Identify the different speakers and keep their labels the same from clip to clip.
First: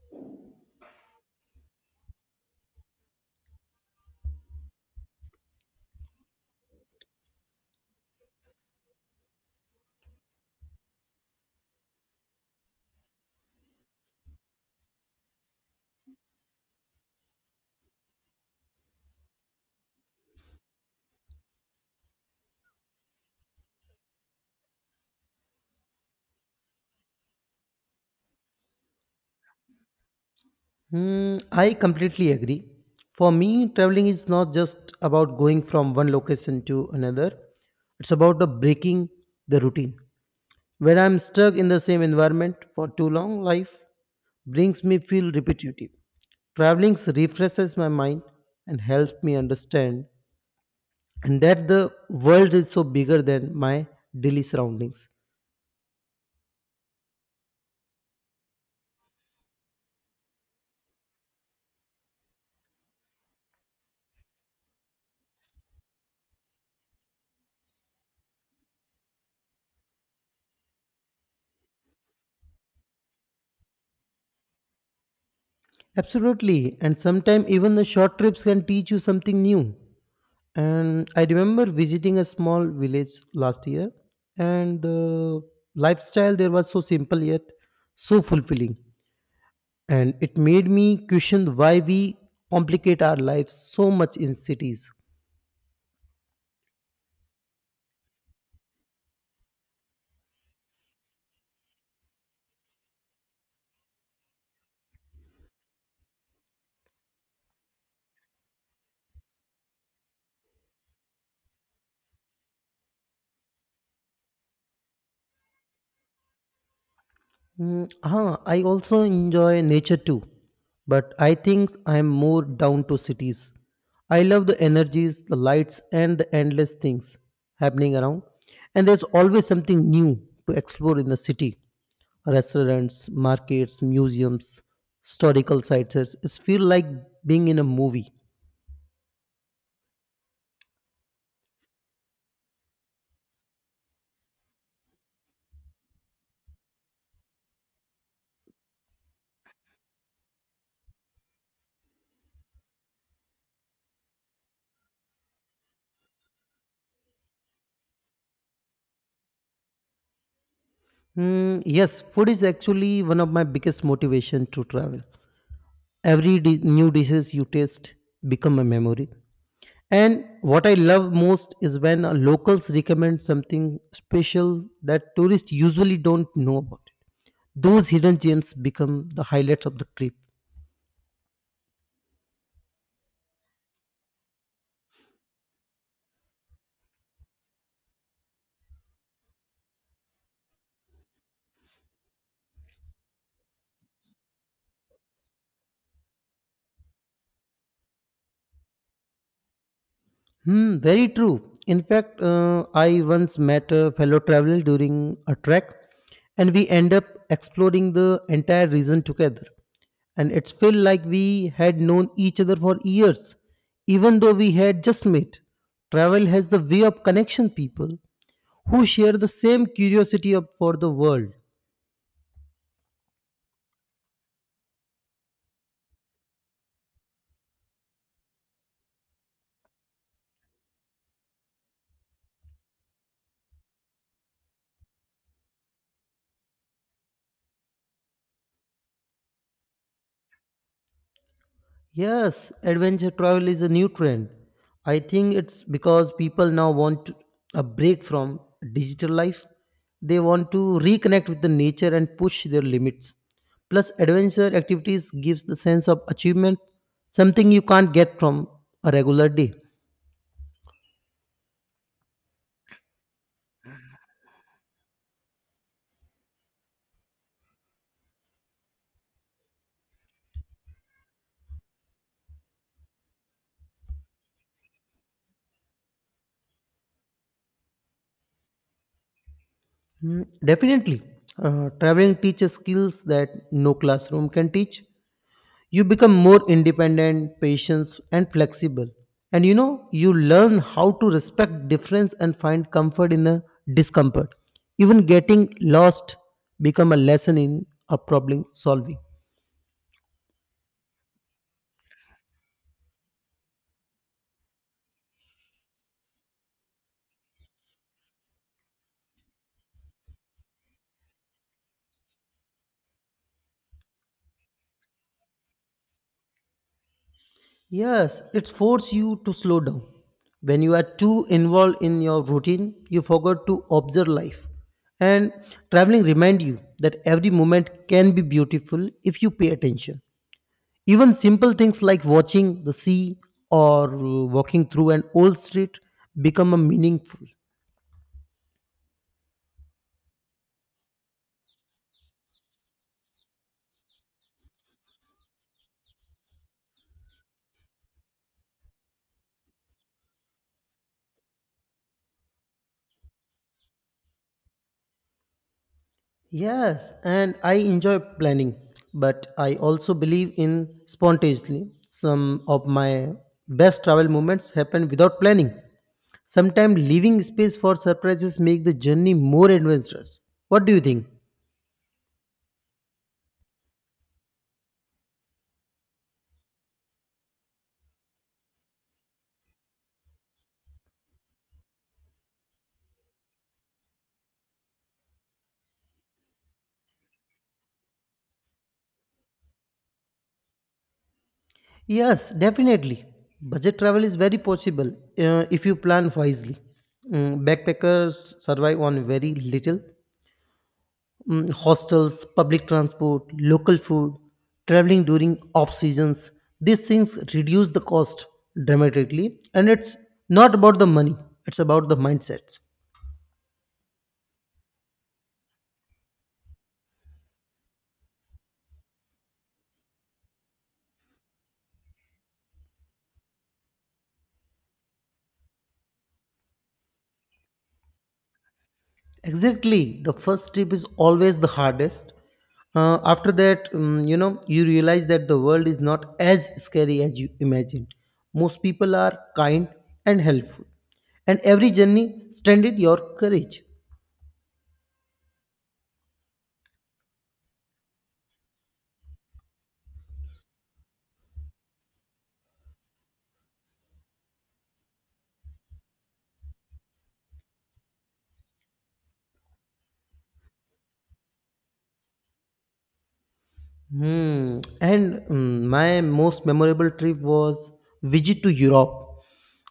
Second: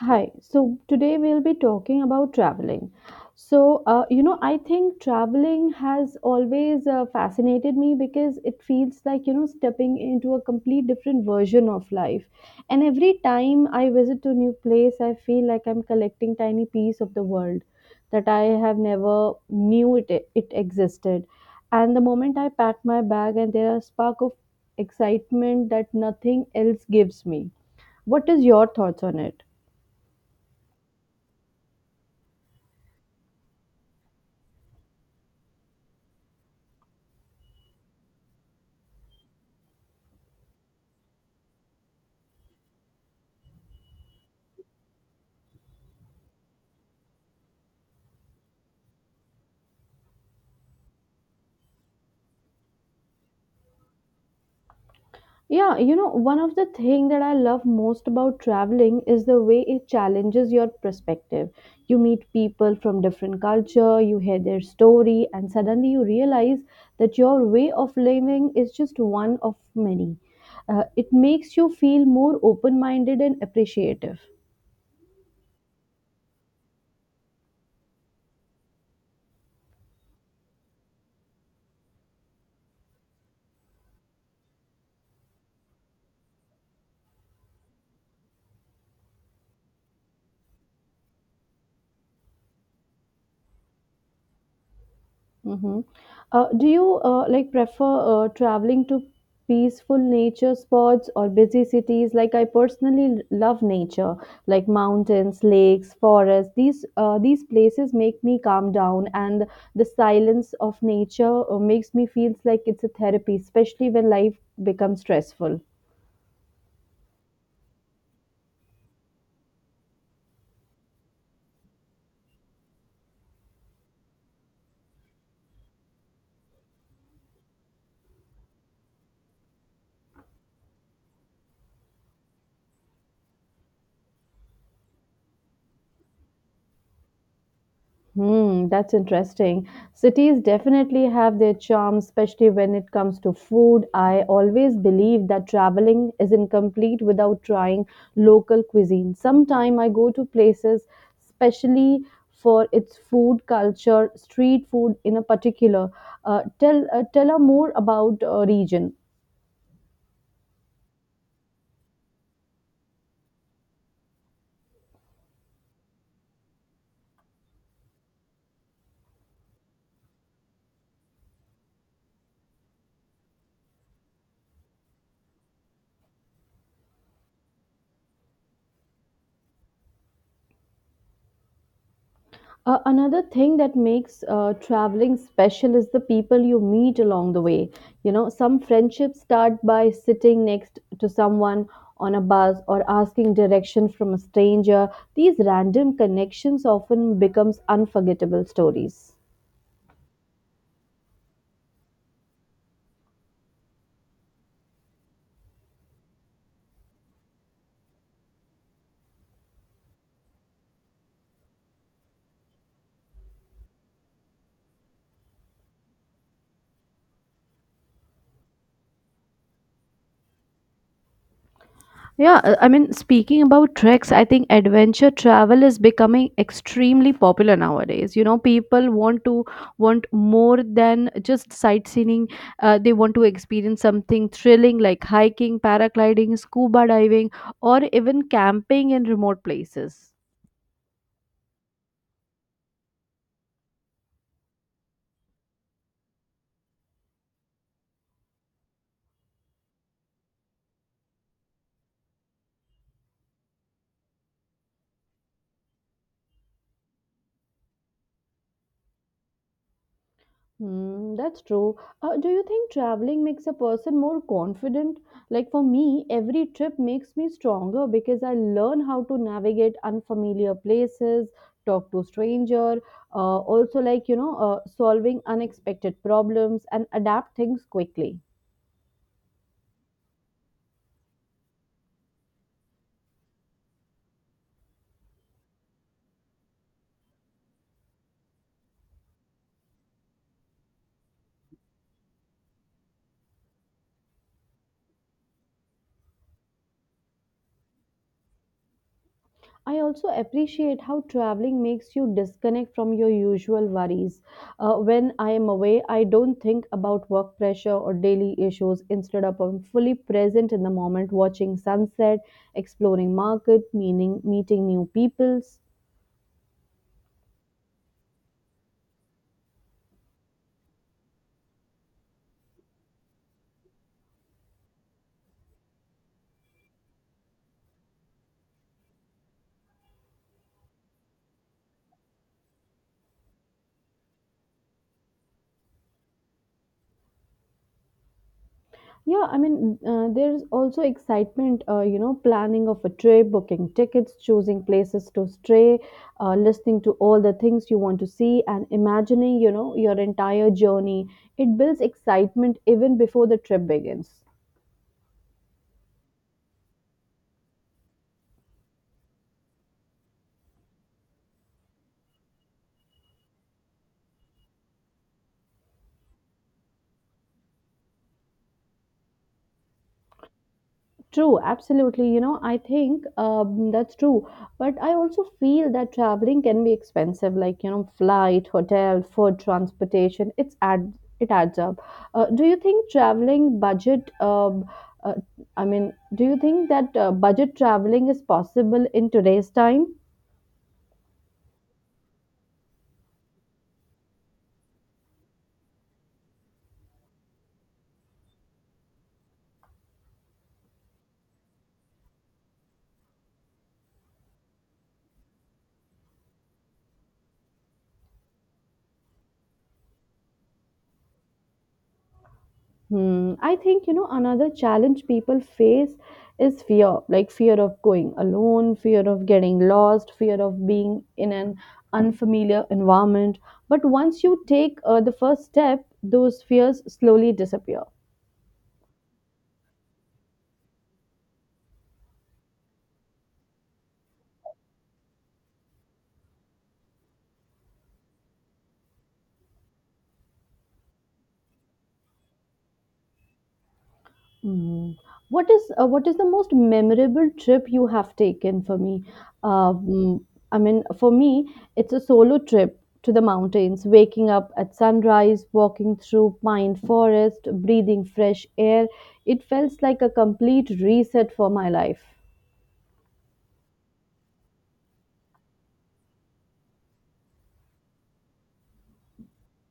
Speaker 1: Hi. So today we'll be talking about traveling. I think traveling has always fascinated me because it feels like, stepping into a complete different version of life. And every time I visit a new place, I feel like I'm collecting tiny piece of the world that I have never knew it existed. And the moment I pack my bag and there are spark of excitement that nothing else gives me. What is your thoughts on it?
Speaker 2: Hmm, I completely agree. For me, traveling is not just about going from one location to another, it's about the breaking the routine. When I'm stuck in the same environment for too long, life brings me feel repetitive. Traveling refreshes my mind and helps me understand and that the world is so bigger than my daily surroundings.
Speaker 1: Yeah, you know, one of the thing that I love most about traveling is the way it challenges your perspective. You meet people from different culture, you hear their story, and suddenly you realize that your way of living is just one of many. It makes you feel more open-minded and appreciative.
Speaker 2: Absolutely, and sometimes even the short trips can teach you something new. And I remember visiting a small village last year, and the lifestyle there was so simple yet so fulfilling. And it made me question why we complicate our lives so much in cities.
Speaker 1: Mm-hmm. Do you like prefer traveling to peaceful nature spots or busy cities? Like I personally love nature, like mountains, lakes, forests. These places make me calm down, and the silence of nature makes me feels like it's a therapy, especially when life becomes stressful.
Speaker 2: I also enjoy nature too, but I think I'm more down to cities. I love the energies, the lights, and the endless things happening around. And there's always something new to explore in the city: restaurants, markets, museums, historical sites. It's feel like being in a movie.
Speaker 1: Hmm, that's interesting. Cities definitely have their charm, especially when it comes to food. I always believe that traveling is incomplete without trying local cuisine. Sometime I go to places especially for its food culture, street food in a particular. Tell us more about region.
Speaker 2: Yes, food is actually one of my biggest motivation to travel. Every new dishes you taste become a memory. And what I love most is when locals recommend something special that tourists usually don't know about. Those hidden gems become the highlights of the trip.
Speaker 1: Another thing that makes traveling special is the people you meet along the way. You know, some friendships start by sitting next to someone on a bus or asking direction from a stranger. These random connections often becomes unforgettable stories.
Speaker 2: Hmm, very true. In fact, I once met a fellow traveler during a trek, and we end up exploring the entire region together. And it's felt like we had known each other for years, even though we had just met. Travel has the way of connection people who share the same for the world.
Speaker 1: Yeah, speaking about treks, I think adventure travel is becoming extremely popular nowadays. You know, people want to want more than just sightseeing. They want to experience something thrilling like hiking, paragliding, scuba diving, or even camping in remote places.
Speaker 2: Yes, adventure travel is a new trend. I think it's because people now want a break from digital life. They want to reconnect with the nature and push their limits. Plus, adventure activities gives the sense of achievement, something you can't get from a regular day.
Speaker 1: Hmm, that's true. Do you think traveling makes a person more confident? Like for me, every trip makes me stronger because I learn how to navigate unfamiliar places, talk to stranger, also like solving unexpected problems and adapt things quickly.
Speaker 2: Mm, definitely, traveling teaches skills that no classroom can teach. You become more independent, patient and flexible, and you know you learn how to respect difference and find comfort in the discomfort. Even getting lost become a lesson in a problem solving.
Speaker 1: I also appreciate how traveling makes you disconnect from your usual worries. When I am away, I don't think about work pressure or daily issues. Instead of I'm fully present in the moment, watching sunset, exploring market, meaning meeting new people.
Speaker 2: Yes, it forces you to slow down. When you are too involved in your routine, you forget to observe life, and traveling remind you that every moment can be beautiful if you pay attention. Even simple things like watching the sea or walking through an old street become a meaningful.
Speaker 1: Yeah, there's also excitement, planning of a trip, booking tickets, choosing places to stay, listening to all the things you want to see, and imagining, your entire journey. It builds excitement even before the trip begins.
Speaker 2: Yes, and I enjoy planning, but I also believe in spontaneity. Some of my best travel moments happen without planning. Sometimes leaving space for surprises make the journey more adventurous. What do you think?
Speaker 1: True, absolutely. I think that's true. But I also feel that traveling can be expensive, like flight, hotel, food, transportation. It adds up. Do you think traveling budget? Uh, do you think that budget traveling is possible in today's time?
Speaker 2: Yes, definitely. Budget travel is very possible if you plan wisely. Backpackers survive on very little. Hostels, public transport, local food, traveling during off seasons, these things reduce the cost dramatically. And it's not about the money, it's about the mindsets.
Speaker 1: Hmm. I think, another challenge people face is fear, like fear of going alone, fear of getting lost, fear of being in an unfamiliar environment. But once you take the first step, those fears slowly disappear.
Speaker 2: Exactly. The first trip is always the hardest. After that, you know, you realize that the world is not as scary as you imagined. Most people are kind and helpful, and every journey strengthened your courage.
Speaker 1: Mm. What is the most memorable trip you have taken for me? Um, for me, it's a solo trip to the mountains, waking up at sunrise, walking through pine forest, breathing fresh air. It felt like a complete reset for my life.
Speaker 2: Hmm. And my most memorable trip was visit to Europe.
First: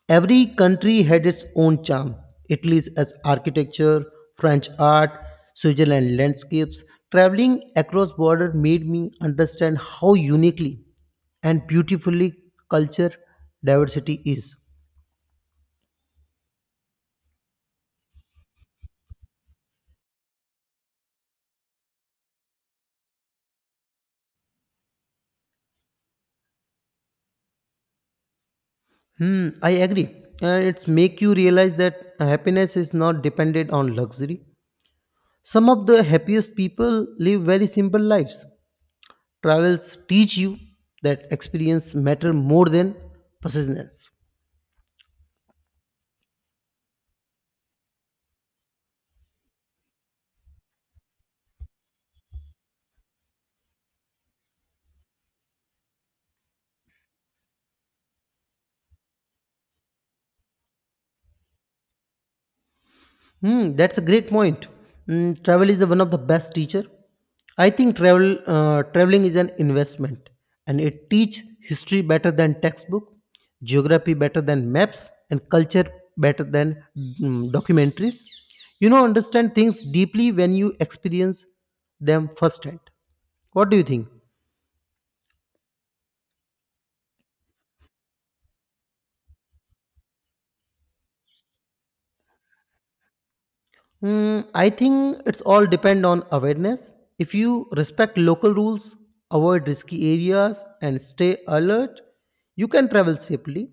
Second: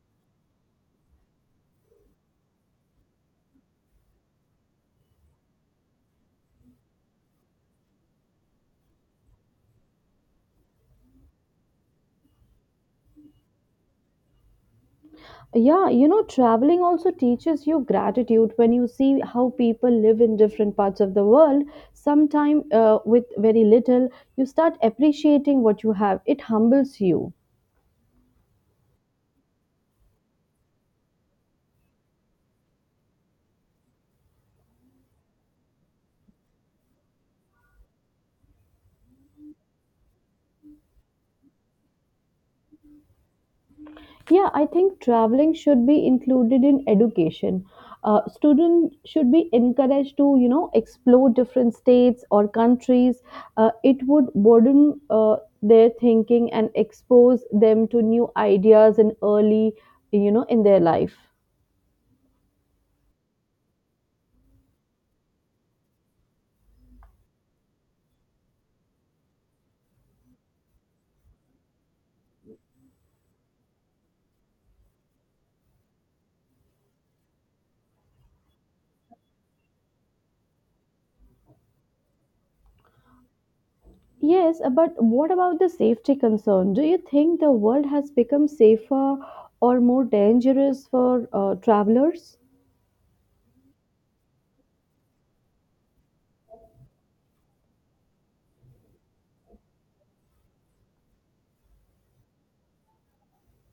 Speaker 2: Every country had its own charm. Italy's as architecture, French art, Switzerland landscapes. Traveling across border made me understand how uniquely and beautifully culture diversity is.
Speaker 1: Yeah, you know, traveling also teaches you gratitude when you see how people live in different parts of the world. Sometime with very little, you start appreciating what you have. It humbles you.
Speaker 2: Hmm, I agree. And it's make you realize that happiness is not dependent on luxury. Some of the happiest people live very simple lives. Travels teach you that experience matter more than persistence.
Speaker 1: Yeah, I think traveling should be included in education. Students should be encouraged to, explore different states or countries. It would broaden their thinking and expose them to new ideas in early, in their life.
Speaker 2: Hmm, that's a great point. Hmm, travel is the one of the best teacher. I think traveling is an investment, and it teach history better than textbook, geography better than maps, and culture better than documentaries. You know, understand things deeply when you experience them firsthand. What do you think?
Speaker 1: Yes, but what about the safety concern? Do you think the world has become safer or more dangerous for travelers?
Speaker 2: I think it's all depend on awareness. If you respect local rules, avoid risky areas, and stay alert, you can travel safely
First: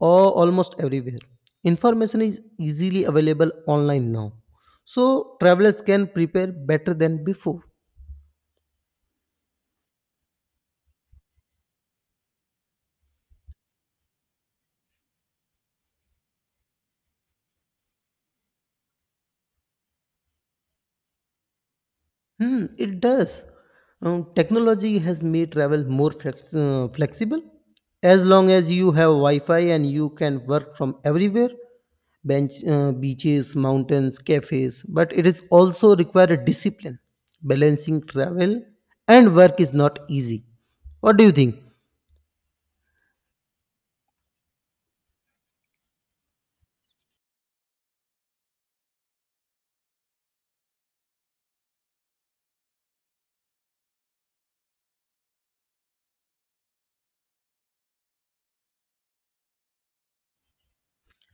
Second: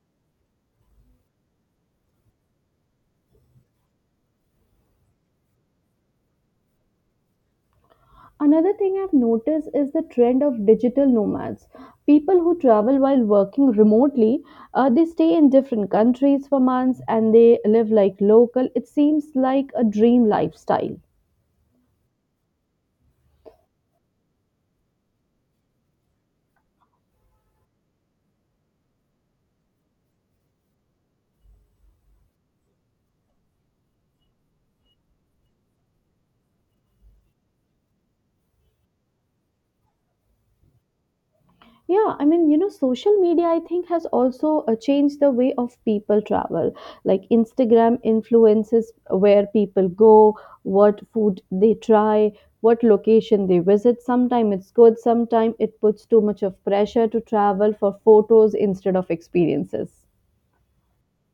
Speaker 2: or almost everywhere. Information is easily available online now, so travelers can prepare better than before.
Speaker 1: Another thing I've noticed is the trend of digital nomads. People who travel while working remotely, they stay in different countries for months and they live like local. It seems like a dream lifestyle.
Speaker 2: Hmm, it does. Technology has made travel more flexible. As long as you have Wi Fi and you can work from everywhere: beaches, mountains, cafes. But it is also require a discipline. Balancing travel and work is not easy. What do you think?
Speaker 1: Yeah, social media, I think, has also changed the way of people travel. Like Instagram influences where people go, what food they try, what location they visit. Sometimes it's good, sometimes it puts too much of pressure to travel for photos instead of experiences.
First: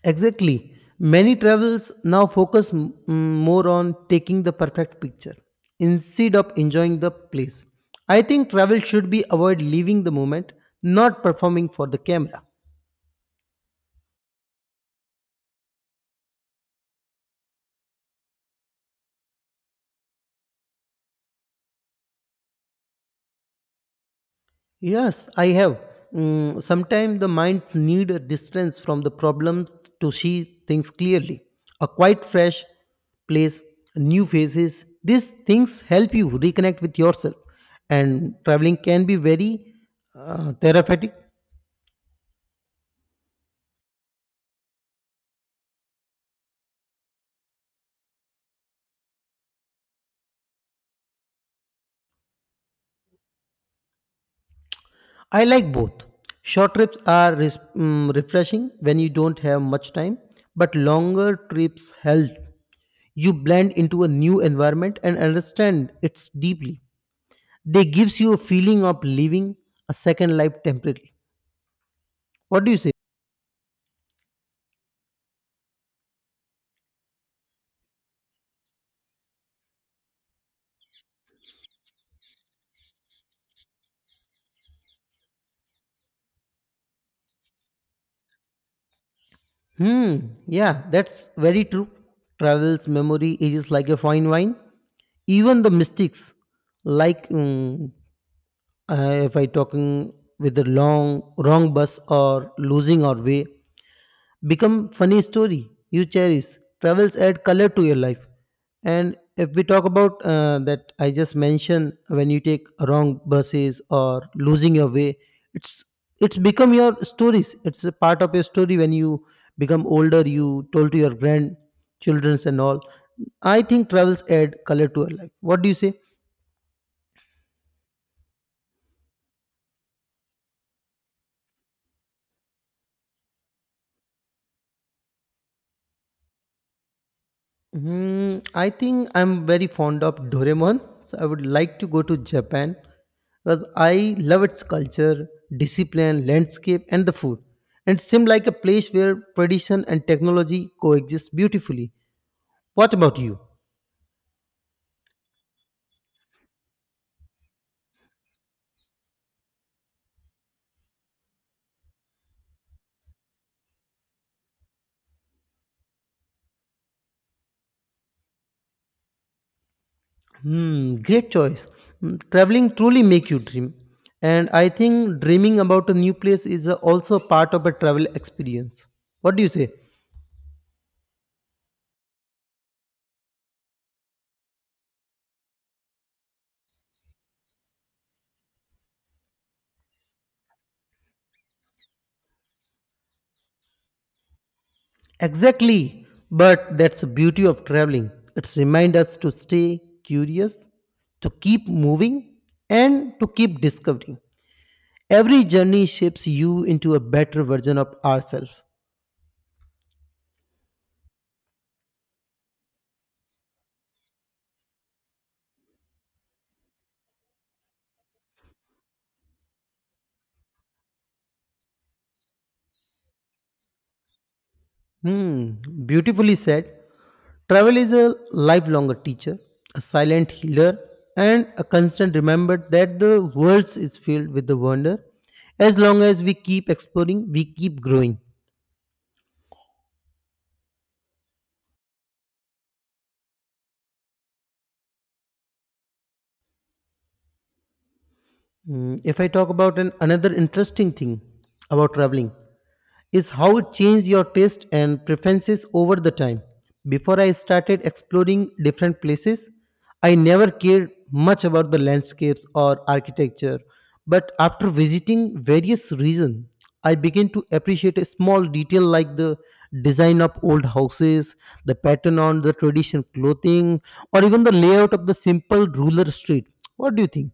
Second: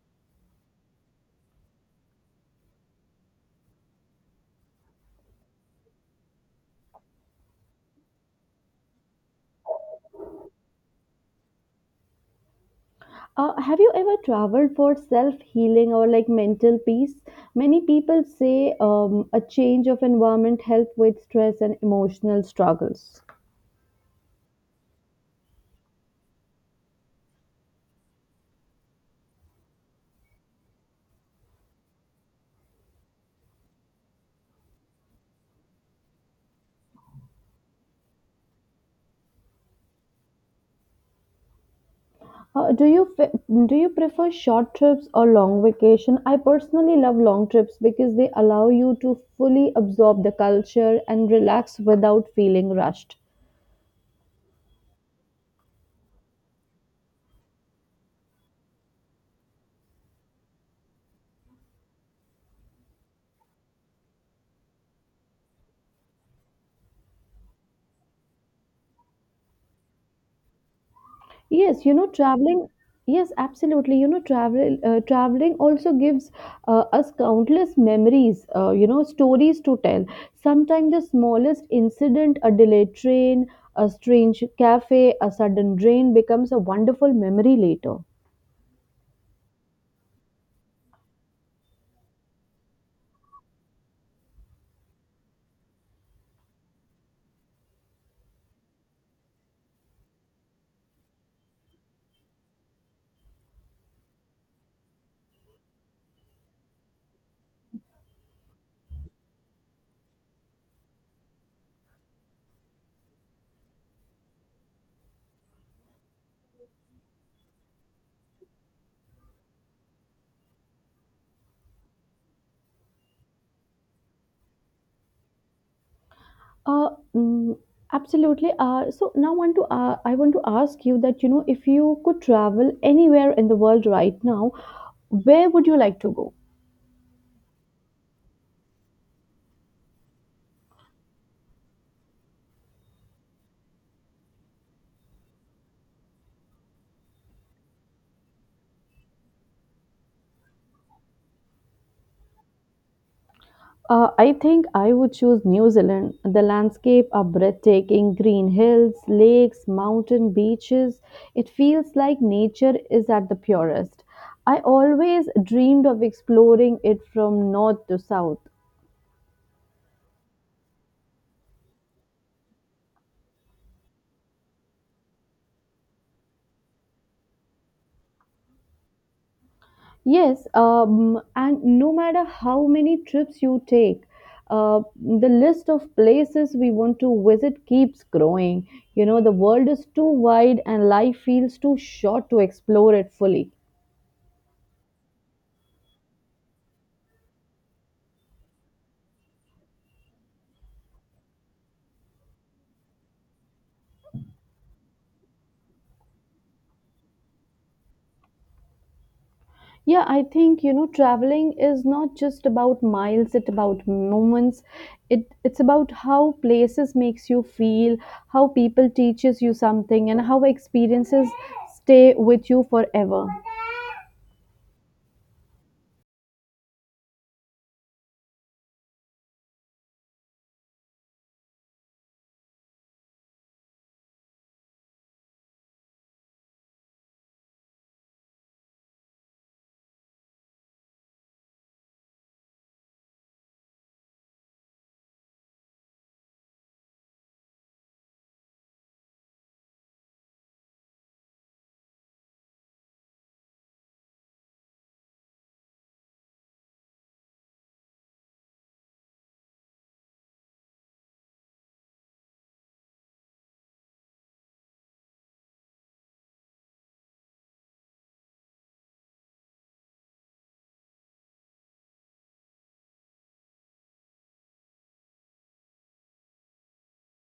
Speaker 2: Exactly. Many travels now focus more on taking the perfect picture instead of enjoying the place. I think travel should be avoid leaving the moment, not performing for the camera.
Speaker 1: Have you ever traveled for self healing or like mental peace? Many people say a change of environment help with stress and emotional struggles.
Speaker 2: Yes, I have. Sometimes the minds need a distance from the problems to see things clearly. A quite fresh place, new faces, these things help you reconnect with yourself. And traveling can be very therapeutic.
Speaker 1: Uh, do you fe- do you prefer short trips or long vacation? I personally love long trips because they allow you to fully absorb the culture and relax without feeling rushed.
Speaker 2: I like both. Short trips are refreshing when you don't have much time, but longer trips help you blend into a new environment and understand it deeply. They gives you a feeling of living a second life temporarily.
Speaker 1: Yes, you know
Speaker 2: What
Speaker 1: traveling.
Speaker 2: do you say?
Speaker 1: Yes, absolutely. Traveling also gives us countless memories. Stories to tell. Sometimes the smallest incident, a delayed train, a strange cafe, a sudden rain becomes a wonderful memory later.
Speaker 2: Hmm, yeah, that's very true. Travel's memory ages like a fine wine. Even the mystics, like mm, uh, if I talking with the long wrong bus or losing our way, become funny story you cherish. Travels add color to your life. And if we talk about that I just mentioned, when you take wrong buses or losing your way, it's it's become your stories. It's a part of your story. When you become older, you told to your grandchildren and all. I think travels add color to your life. What do you say?
Speaker 1: Uh, mm, Absolutely. So now want to I want to ask you that you know if you could travel anywhere in the world right now, where would you like to go?
Speaker 2: Hmm, I think I'm very fond of Doraemon, so I would like to go to Japan because I love its culture, discipline, landscape, and the food. And it seemed like a place where tradition and technology coexist beautifully. What about you?
Speaker 1: I think I would choose New Zealand. The landscape are breathtaking green hills, lakes, mountain beaches. It feels like nature is at the purest. I always dreamed of exploring it from north to south.
Speaker 2: Hmm, great choice. Hmm, traveling truly make you dream, and I think dreaming about a new place is also part of a travel experience. What do you say?
Speaker 1: Yes, and no matter how many trips you take, the list of places we want to visit keeps growing. You know, the world is too wide and life feels too short to explore it fully.
Speaker 2: Exactly. But that's the beauty of traveling. It's remind us to stay curious, to keep moving, and to keep discovering. Every journey shapes you into a better version of ourselves.
Speaker 1: Yeah, I think, traveling is not just about miles, it's about moments. It's about how places makes you feel, how people teaches you something, and how experiences stay with you forever.
Speaker 2: Hmm, beautifully said. Travel is a lifelong teacher, a silent healer, and a constant reminder that the world is filled with the wonder. As long as we keep exploring, we keep growing. If I talk about another interesting thing about traveling is how it changed your taste and preferences over the time. Before I started exploring different places, I never cared much about the landscapes or architecture. But after visiting various regions, I began to appreciate a small detail like the design of old houses, the pattern on the traditional clothing, or even the layout of the simple rural street. What do you think?